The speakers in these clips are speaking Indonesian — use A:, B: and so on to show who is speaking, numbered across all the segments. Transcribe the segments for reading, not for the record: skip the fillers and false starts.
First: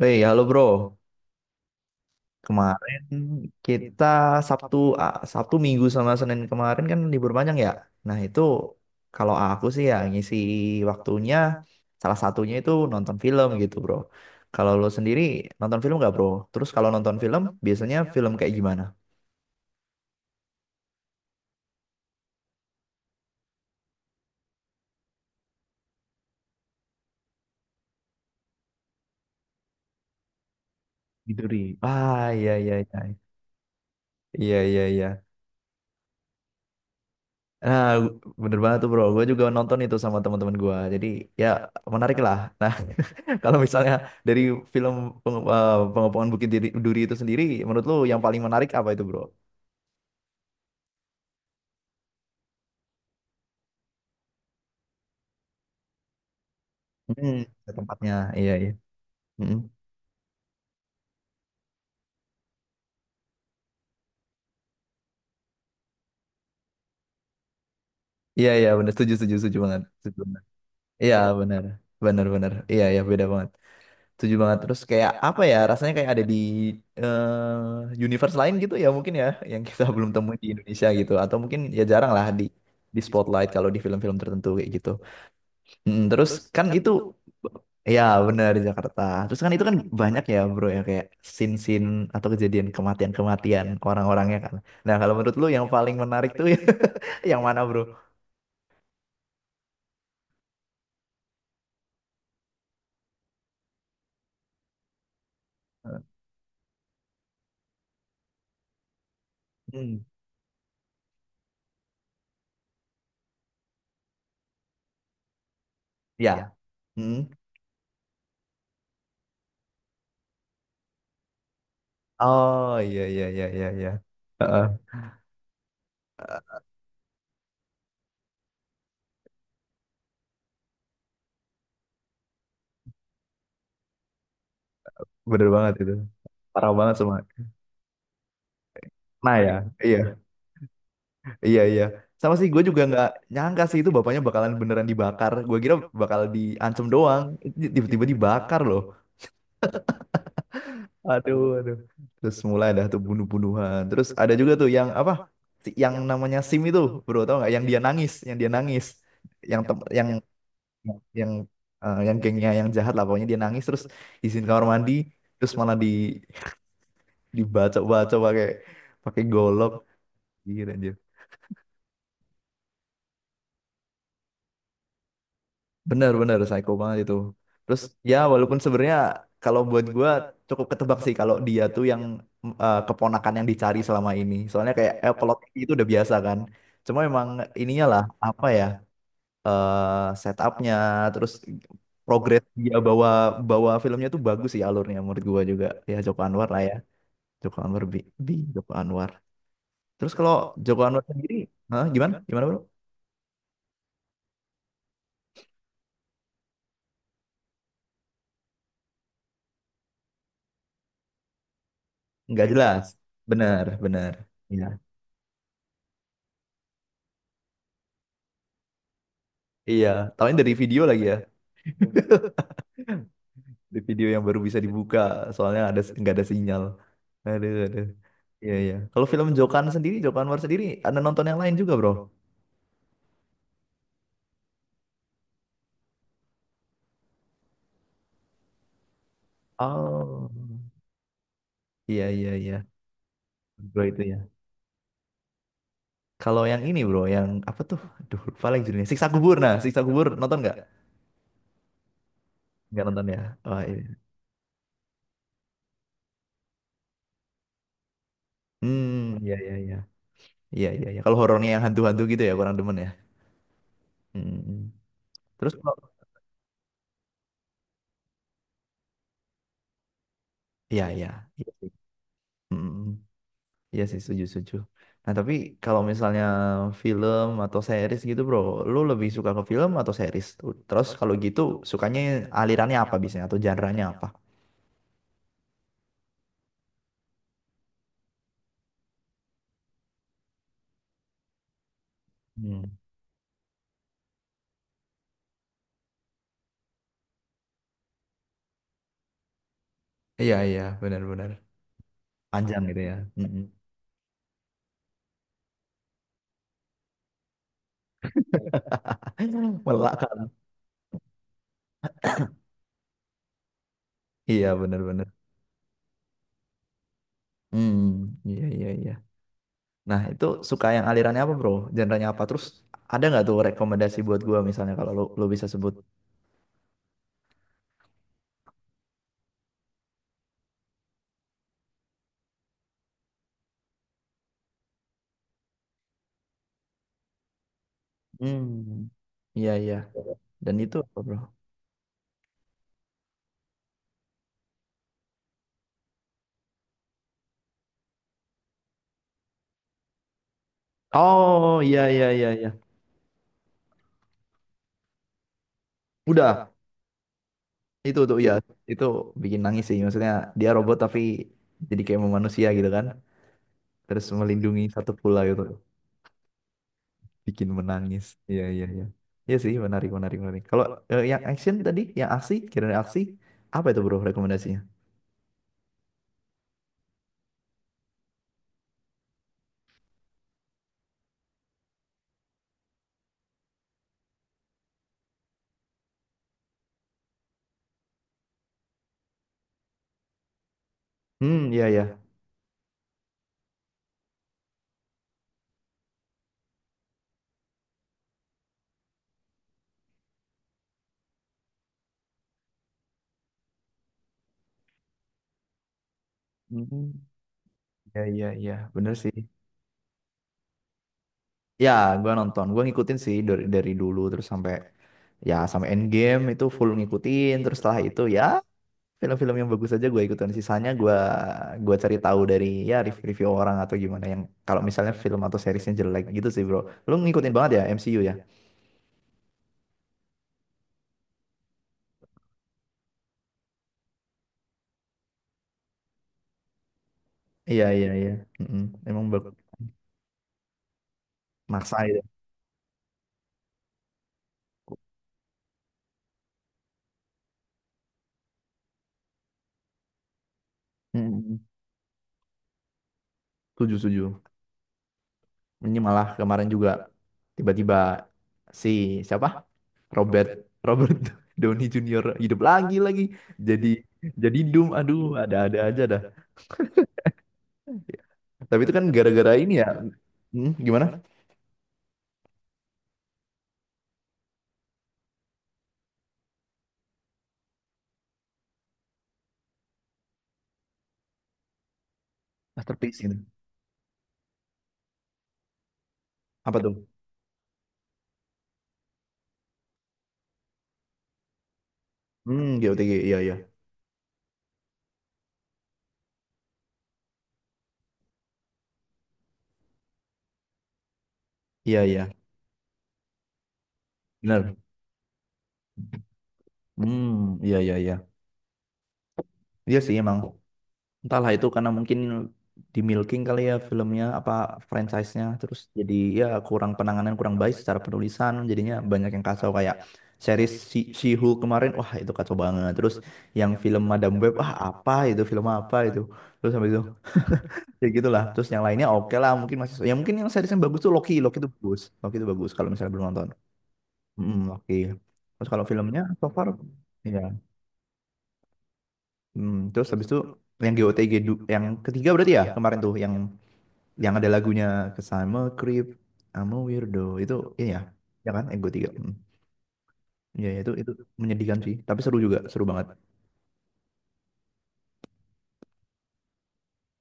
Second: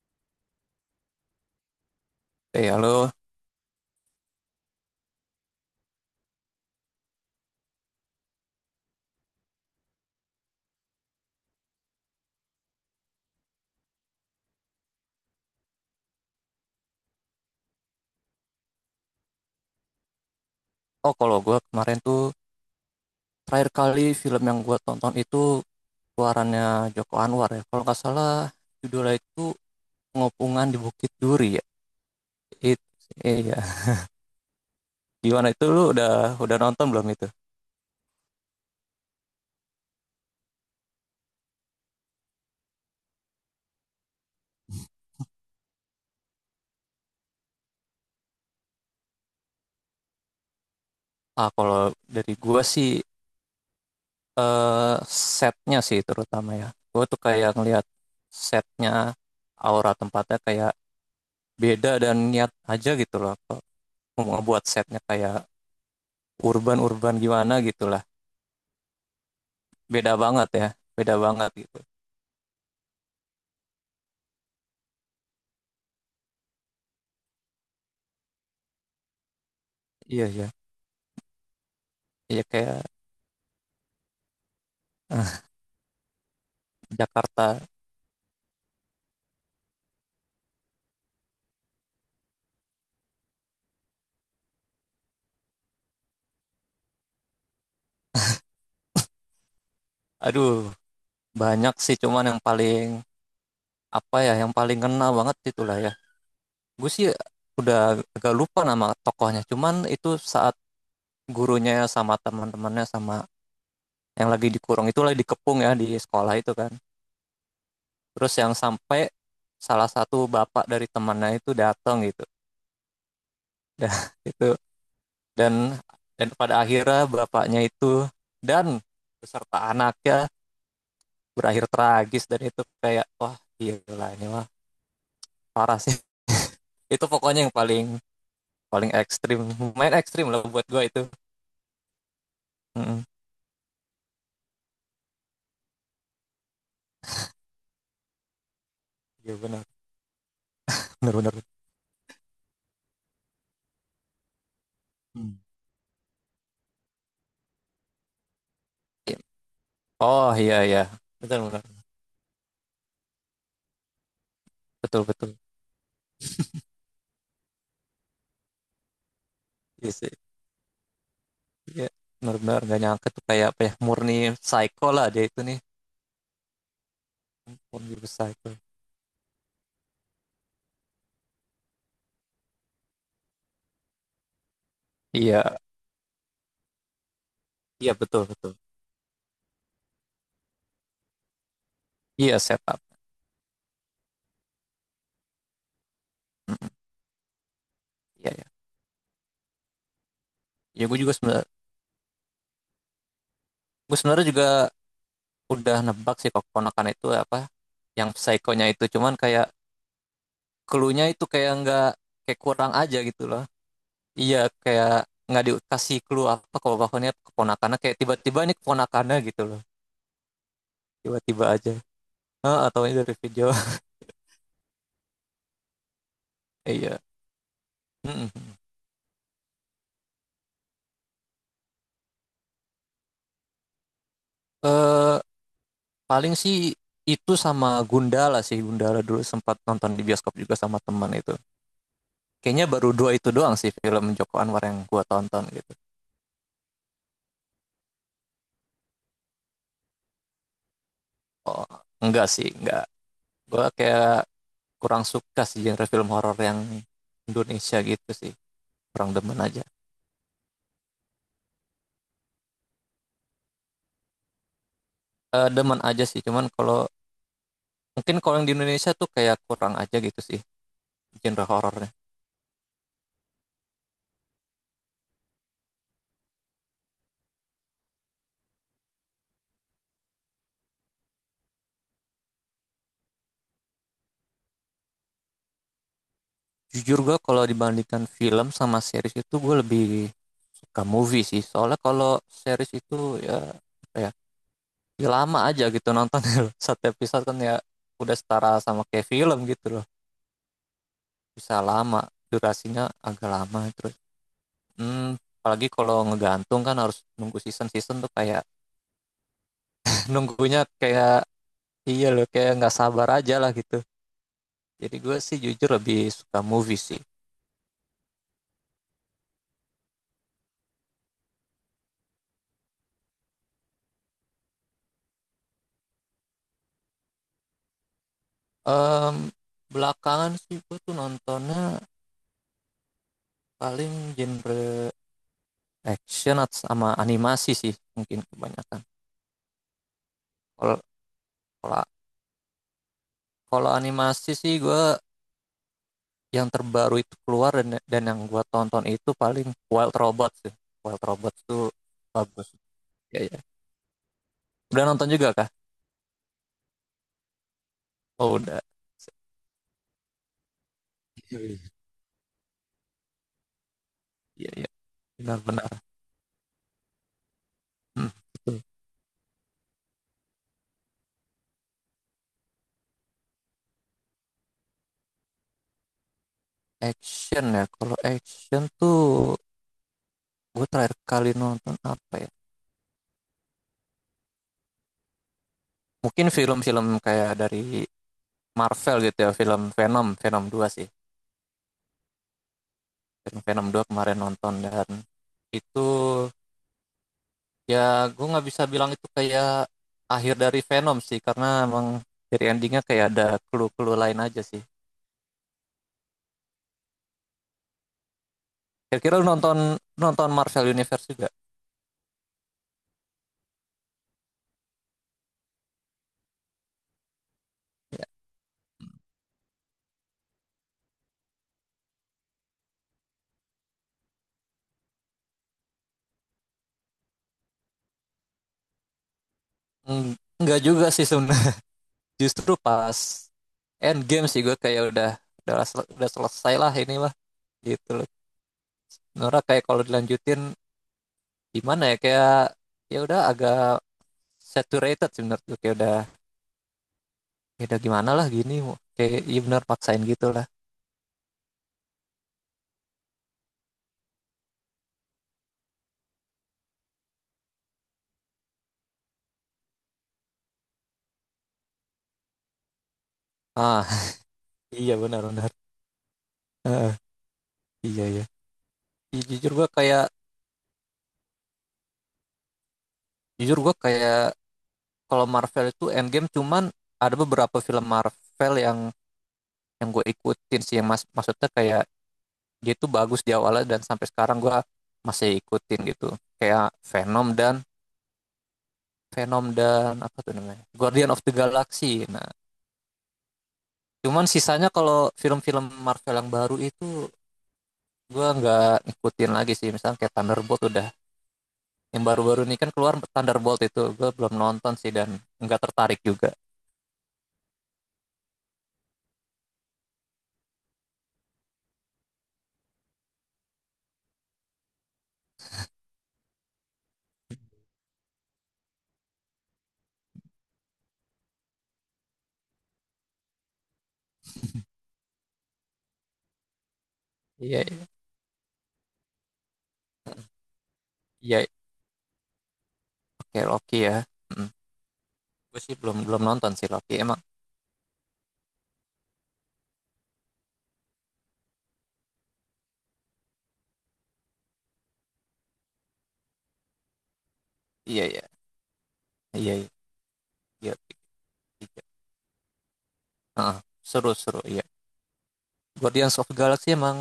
A: Woi, halo bro.
B: Eh,
A: Kemarin
B: halo.
A: kita Sabtu Sabtu Minggu sama Senin kemarin kan libur panjang ya. Nah, itu kalau aku sih ya ngisi waktunya salah satunya itu nonton film gitu, bro. Kalau lo sendiri nonton film nggak, bro? Terus kalau nonton film biasanya film kayak gimana?
B: Oh, kalau gue kemarin tuh terakhir kali film yang gue tonton itu keluarannya Joko Anwar ya. Kalau nggak salah judulnya itu Pengopungan di Bukit
A: Gitu, Ri.
B: Duri ya.
A: Ah, iya iya
B: Itu
A: iya.
B: sih, iya.
A: Iya iya iya.
B: Gimana itu, lu udah nonton belum itu?
A: Nah, bener banget tuh, bro. Gue juga nonton itu sama teman-teman gue. Jadi ya menarik lah. Nah, kalau misalnya dari film Pengepungan Bukit Duri, Duri itu sendiri, menurut lu yang paling menarik apa itu, bro?
B: Ah, kalau dari gue sih eh, setnya sih terutama ya. Gue tuh
A: Hmm.
B: kayak ngelihat
A: Tempatnya, iya iya.
B: setnya,
A: Mm-mm.
B: aura tempatnya kayak beda dan niat aja gitu loh. Mau ngebuat setnya kayak urban-urban gimana gitu lah.
A: Iya iya benar, setuju setuju setuju banget.
B: Beda
A: Setuju banget.
B: banget ya. Beda
A: Iya
B: banget
A: benar,
B: gitu.
A: benar benar. Iya iya beda banget. Setuju banget. Terus kayak apa ya? Rasanya kayak ada di universe lain gitu ya mungkin ya, yang kita belum
B: Iya,
A: temui
B: iya.
A: di Indonesia gitu. Atau mungkin ya jarang lah
B: Iya
A: di
B: kayak
A: di spotlight kalau di film-film tertentu kayak gitu.
B: eh,
A: Mm, terus kan kan itu
B: Jakarta.
A: ya benar di Jakarta. Terus kan itu kan banyak ya bro ya kayak sin sin atau kejadian kematian-kematian orang-orangnya kan. Nah kalau menurut lu yang paling menarik tuh yang mana bro?
B: Aduh, banyak sih, cuman yang paling apa ya, yang paling kena banget itulah ya. Gue sih udah agak lupa nama tokohnya. Cuman
A: Hmm,
B: itu saat gurunya sama teman-temannya sama yang lagi dikurung, itu lagi dikepung ya di sekolah
A: ya.
B: itu kan.
A: Hmm.
B: Terus yang sampai salah satu bapak dari temannya itu datang gitu.
A: Oh iya iya iya iya iya.
B: Dah itu
A: Heeh,
B: dan dan pada akhirnya bapaknya itu dan beserta anaknya berakhir tragis, dan itu kayak wah gila ini mah
A: bener banget
B: parah
A: itu.
B: sih.
A: Parah banget
B: Itu
A: semua.
B: pokoknya yang paling paling
A: Nah
B: ekstrim,
A: ya,
B: main
A: iya iya,
B: ekstrim lah buat gua itu.
A: iya iya. Sama sih gue juga
B: Mm-mm.
A: nggak nyangka sih itu bapaknya bakalan beneran dibakar. Gue kira bakal diancam doang. Tiba-tiba dibakar loh.
B: Iya, benar benar benar.
A: Aduh, aduh. Terus mulai dah tuh bunuh-bunuhan. Terus ada juga tuh yang apa?
B: Hmm.
A: Yang namanya Sim itu, bro, tau nggak? Yang dia nangis, yang dia nangis, yang tem
B: Oh iya, iya,
A: yang
B: benar benar,
A: eh, yang gengnya yang jahat lah, pokoknya dia nangis terus izin kamar mandi,
B: betul betul.
A: terus malah di dibaca-baca pakai pakai golok,
B: Iya sih,
A: gitu.
B: iya, benar benar, nggak nyangka tuh, kayak apa ya, murni psycho lah dia itu nih.
A: Bener-bener psycho banget itu. Terus
B: Murni
A: ya walaupun
B: psycho.
A: sebenarnya kalau buat gua cukup ketebak sih kalau dia tuh yang keponakan yang dicari selama ini. Soalnya kayak plot
B: Iya
A: itu udah biasa kan. Cuma emang ininya
B: iya,
A: lah
B: betul
A: apa
B: betul.
A: ya setupnya terus
B: Iya,
A: progres dia
B: setup.
A: bawa bawa filmnya tuh bagus sih alurnya menurut gua juga. Ya Joko Anwar lah ya. Joko Anwar bi,
B: Iya
A: bi
B: iya,
A: Joko Anwar. Terus kalau Joko
B: ya gua
A: Anwar
B: juga
A: sendiri,
B: sebenarnya,
A: hah, gimana? Gimana bro?
B: gua sebenarnya juga udah nebak sih kok keponakan itu, apa yang psikonya itu, cuman kayak clue-nya itu kayak nggak, kayak
A: Nggak
B: kurang
A: jelas.
B: aja gitu loh.
A: Bener, bener.
B: Iya,
A: Iya.
B: kayak nggak dikasih clue apa, kalau bahkannya keponakannya kayak tiba-tiba ini keponakannya gitu loh.
A: Iya, tahunya dari video lagi ya.
B: Tiba-tiba aja. Heeh, atau ini dari video.
A: Di video yang baru bisa dibuka soalnya ada nggak ada sinyal.
B: Iya.
A: Aduh aduh. Iya
B: Mm-mm.
A: iya, kalau film Jokan sendiri Joko Anwar sendiri ada nonton yang lain juga bro?
B: eh paling sih itu sama Gundala sih, Gundala dulu sempat nonton di
A: Oh
B: bioskop juga sama teman itu.
A: iya iya iya,
B: Kayaknya baru dua itu doang sih
A: bro itu
B: film
A: ya.
B: Joko Anwar yang gua tonton gitu.
A: Kalau yang ini bro yang apa tuh aduh lupa lagi judulnya Siksa Kubur, nah Siksa Kubur nonton nggak?
B: Oh enggak sih, enggak.
A: Nggak nonton ya. Oh
B: Gua
A: iya.
B: kayak kurang suka sih genre film horor yang Indonesia gitu sih.
A: Hmm,
B: Kurang
A: iya
B: demen
A: iya
B: aja.
A: iya. Iya iya iya. Kalau horornya yang hantu-hantu gitu ya kurang demen ya. Hmm. Hmm, hmm. Terus kalau
B: Demen aja sih cuman kalau mungkin kalau yang di Indonesia tuh kayak kurang aja gitu sih
A: iya iya.
B: genre
A: Iya sih.
B: horornya.
A: Mm. Iya sih, setuju, setuju. Nah, tapi kalau misalnya film atau series gitu, bro, lu lebih suka ke film atau series? Terus kalau gitu, sukanya alirannya apa biasanya atau genre-nya apa?
B: Jujur gue kalau dibandingkan film sama series, itu gue lebih suka movie sih, soalnya kalau series
A: Hmm.
B: itu ya apa ya, ya lama aja gitu nonton. Satu episode kan ya udah setara sama kayak film gitu loh,
A: Iya, iya, benar-benar.
B: bisa lama
A: Panjang gitu
B: durasinya,
A: ya.
B: agak
A: Mm-mm.
B: lama. Terus hmm, apalagi kalau ngegantung kan harus nunggu season season tuh kayak
A: Melak, kan?
B: nunggunya kayak, iya loh, kayak nggak sabar aja lah gitu.
A: Iya,
B: Jadi
A: benar-benar.
B: gue sih jujur lebih suka movie sih.
A: Hmm, iya, iya, iya. Nah, itu suka yang alirannya apa, bro? Genre-nya apa? Terus ada nggak tuh rekomendasi buat gua misalnya kalau lu bisa sebut?
B: Em, Belakangan sih gue tuh nontonnya paling genre action atau sama animasi sih mungkin kebanyakan.
A: Hmm. Iya, iya. Dan itu
B: Kalau
A: apa, bro?
B: kalau kalau animasi sih gue yang terbaru itu keluar dan yang gue tonton itu paling Wild Robot sih. Wild Robot
A: Oh,
B: tuh
A: iya, iya, iya,
B: bagus.
A: iya.
B: Ya ya. Udah nonton juga kah?
A: Udah. Itu tuh ya,
B: Oh udah.
A: itu bikin nangis sih. Maksudnya dia robot tapi
B: Iya
A: jadi kayak mau manusia gitu kan. Terus
B: iya.
A: melindungi satu pula gitu.
B: Benar-benar.
A: Bikin menangis.
B: Hmm.
A: Iya, iya, iya. Iya sih, menarik, menarik, menarik. Kalau yang action tadi, yang aksi, kira-kira aksi, apa itu bro rekomendasinya?
B: Action ya. Kalau action tuh gue terakhir kali nonton apa ya? Mungkin film-film kayak dari Marvel gitu ya, film Venom, Venom dua sih.
A: Hmm, iya, iya.
B: Film Venom dua kemarin nonton, dan itu ya gue nggak bisa bilang itu kayak akhir dari Venom sih, karena emang dari endingnya kayak ada clue-clue lain aja sih.
A: Hmm, iya, iya, iya. Bener sih.
B: Kira-kira lu nonton nonton Marvel Universe juga?
A: Ya, gua nonton. Gua ngikutin sih dari dulu terus sampai ya sampai end game itu full ngikutin terus setelah itu ya film-film yang bagus aja gue ikutin sisanya gue cari tahu dari ya review-review orang atau gimana yang kalau misalnya film atau seriesnya jelek gitu sih bro lu ngikutin banget ya MCU ya.
B: Eng- nggak juga sih sebenarnya. Justru pas Endgame sih gue kayak udah, udah selesai lah ini mah,
A: Iya iya
B: gitu loh.
A: iya. Mm-mm. Emang bak-
B: Nora kayak kalau dilanjutin
A: maksa
B: gimana ya,
A: ya.
B: kayak ya udah agak saturated sih menurut, kayak udah, ya udah gimana lah gini, kayak iya benar paksain gitulah.
A: Mm-mm. Setuju setuju. Ini malah kemarin juga tiba-tiba si siapa Robert Robert Downey Junior hidup lagi jadi
B: Ah
A: jadi Doom
B: iya
A: aduh
B: benar benar.
A: ada-ada aja dah.
B: Heeh, iya iya.
A: Tapi itu kan
B: Iya,
A: gara-gara
B: jujur
A: ini
B: gue
A: ya.
B: kayak,
A: Hmm, gimana?
B: jujur gue kayak kalau Marvel itu Endgame, cuman ada beberapa film Marvel yang gue ikutin sih, yang mas maksudnya kayak dia tuh
A: Masterpiece gitu.
B: bagus di awalnya dan sampai sekarang gue masih ikutin gitu.
A: Apa
B: Kayak
A: tuh
B: Venom dan Venom dan apa tuh namanya, Guardian of the Galaxy, nah,
A: hmm GOTG iya iya.
B: cuman sisanya kalau film-film Marvel yang baru itu gue nggak ngikutin lagi sih, misalnya kayak Thunderbolt. Udah,
A: Iya iya
B: yang baru-baru ini kan keluar Thunderbolt itu gue belum
A: benar.
B: nonton sih, dan nggak tertarik juga.
A: Hmm iya iya iya. Iya sih emang. Entahlah itu karena mungkin di milking kali ya filmnya apa franchise-nya terus jadi ya kurang penanganan kurang baik secara penulisan jadinya banyak yang kacau kayak series si She-Hulk kemarin, wah itu kacau banget. Terus yang film Madam Web ah apa itu film apa itu terus sampai itu
B: Iya
A: ya gitulah. Terus yang lainnya oke lah mungkin masih ya mungkin yang series yang bagus tuh Loki.
B: iya,
A: Loki itu bagus kalau misalnya belum
B: oke,
A: nonton.
B: okay, Loki ya.
A: Mm,
B: Mm.
A: Loki. Terus
B: Gue
A: kalau
B: sih belum,
A: filmnya
B: belum
A: so far
B: nonton sih Loki emang.
A: ya. Hmm, terus habis itu yang GOTG du- yang ketiga berarti ya kemarin tuh yang ada lagunya Kesama Creep sama Weirdo itu ini ya
B: Iya iya
A: ya kan yang GOTG hmm.
B: iya, iya
A: Iya iya,
B: iya
A: itu menyedihkan sih
B: iya.
A: tapi seru juga seru banget.
B: Ah, seru seru, iya. Guardians of the Galaxy emang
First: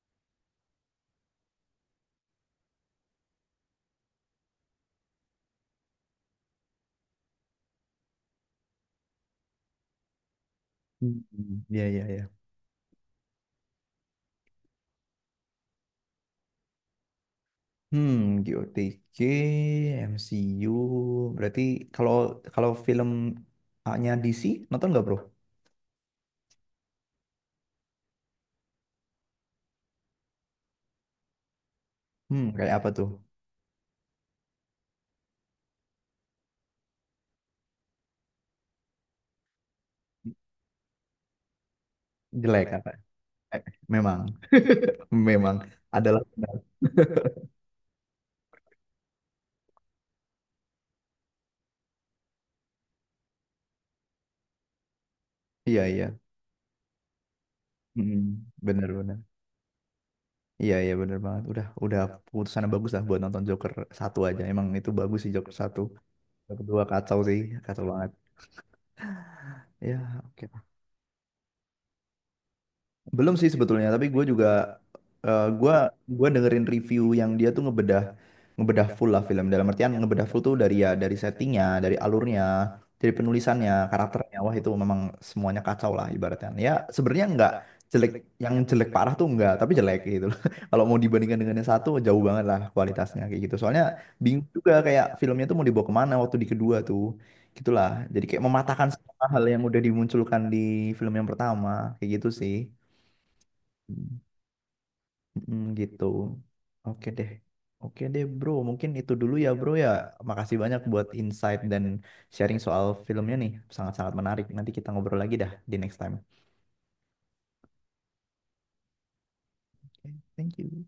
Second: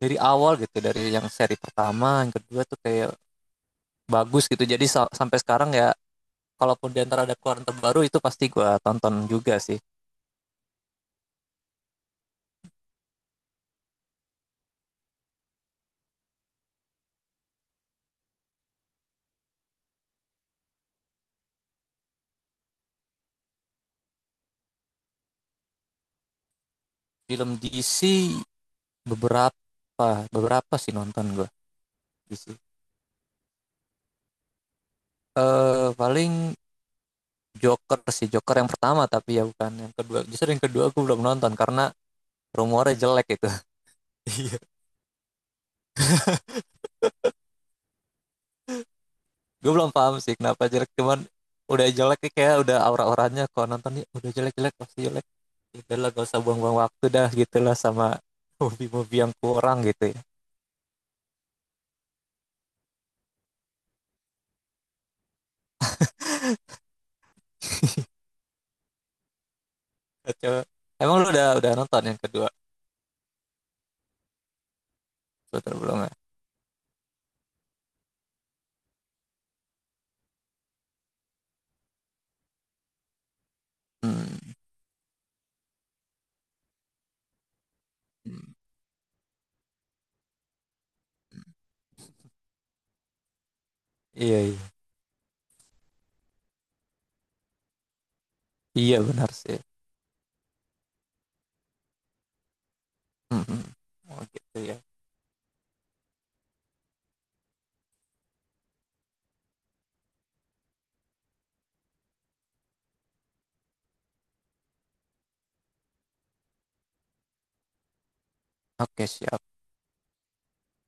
B: dari awal gitu, dari yang seri pertama yang kedua tuh kayak bagus gitu, jadi sampai sekarang ya kalaupun di antara ada keluaran terbaru itu pasti gue tonton juga sih.
A: Hmm, iya iya iya, hmm GOTG MCU berarti. Kalau Kalau filmnya DC nonton nggak bro?
B: Film DC? Beberapa, beberapa sih nonton gue.
A: Hmm
B: DC
A: kayak apa tuh
B: paling Joker sih, Joker yang pertama. Tapi ya bukan yang kedua, justru yang kedua gue belum nonton karena
A: jelek apa.
B: rumornya jelek itu.
A: Eh, memang
B: Iya.
A: memang adalah benar.
B: Gue belum paham sih kenapa jelek, cuman udah jelek, kayak udah aura-auranya kalau nonton ya udah jelek-jelek pasti jelek.
A: Iya iya.
B: Udah gak usah buang-buang waktu dah gitulah sama
A: Hmm, benar benar.
B: movie-movie yang kurang gitu ya.
A: Iya iya bener banget. Udah keputusan yang bagus lah buat nonton Joker satu aja. Emang itu bagus sih Joker satu. Joker dua kacau sih, kacau banget. Ya, oke.
B: Emang lu udah nonton yang kedua?
A: Belum sih sebetulnya, tapi gue juga eh, gue
B: Betul, belum ya?
A: gue dengerin review yang dia tuh ngebedah ngebedah full lah film. Dalam artian ngebedah full tuh dari ya dari settingnya, dari alurnya, dari penulisannya, karakternya.
B: Hmm.
A: Wah itu memang semuanya kacau lah ibaratnya. Ya sebenarnya nggak jelek, yang
B: Hmm.
A: jelek parah tuh nggak, tapi jelek gitu loh. Kalau mau dibandingkan dengan yang satu jauh banget lah kualitasnya kayak gitu. Soalnya
B: Iya,
A: bingung
B: iya.
A: juga kayak filmnya tuh mau dibawa kemana waktu di kedua tuh. Gitulah. Jadi kayak mematahkan
B: Iya
A: semua
B: benar
A: hal
B: sih.
A: yang udah dimunculkan di film yang pertama kayak gitu sih.
B: Hmm. Hmm. Oh gitu ya.
A: Mm, gitu. Oke deh. Oke deh, bro. Mungkin itu dulu ya, bro ya. Makasih banyak buat insight dan sharing soal filmnya nih. Sangat-sangat menarik. Nanti kita ngobrol lagi dah di next time.
B: Oke, siap.
A: Oke, thank you.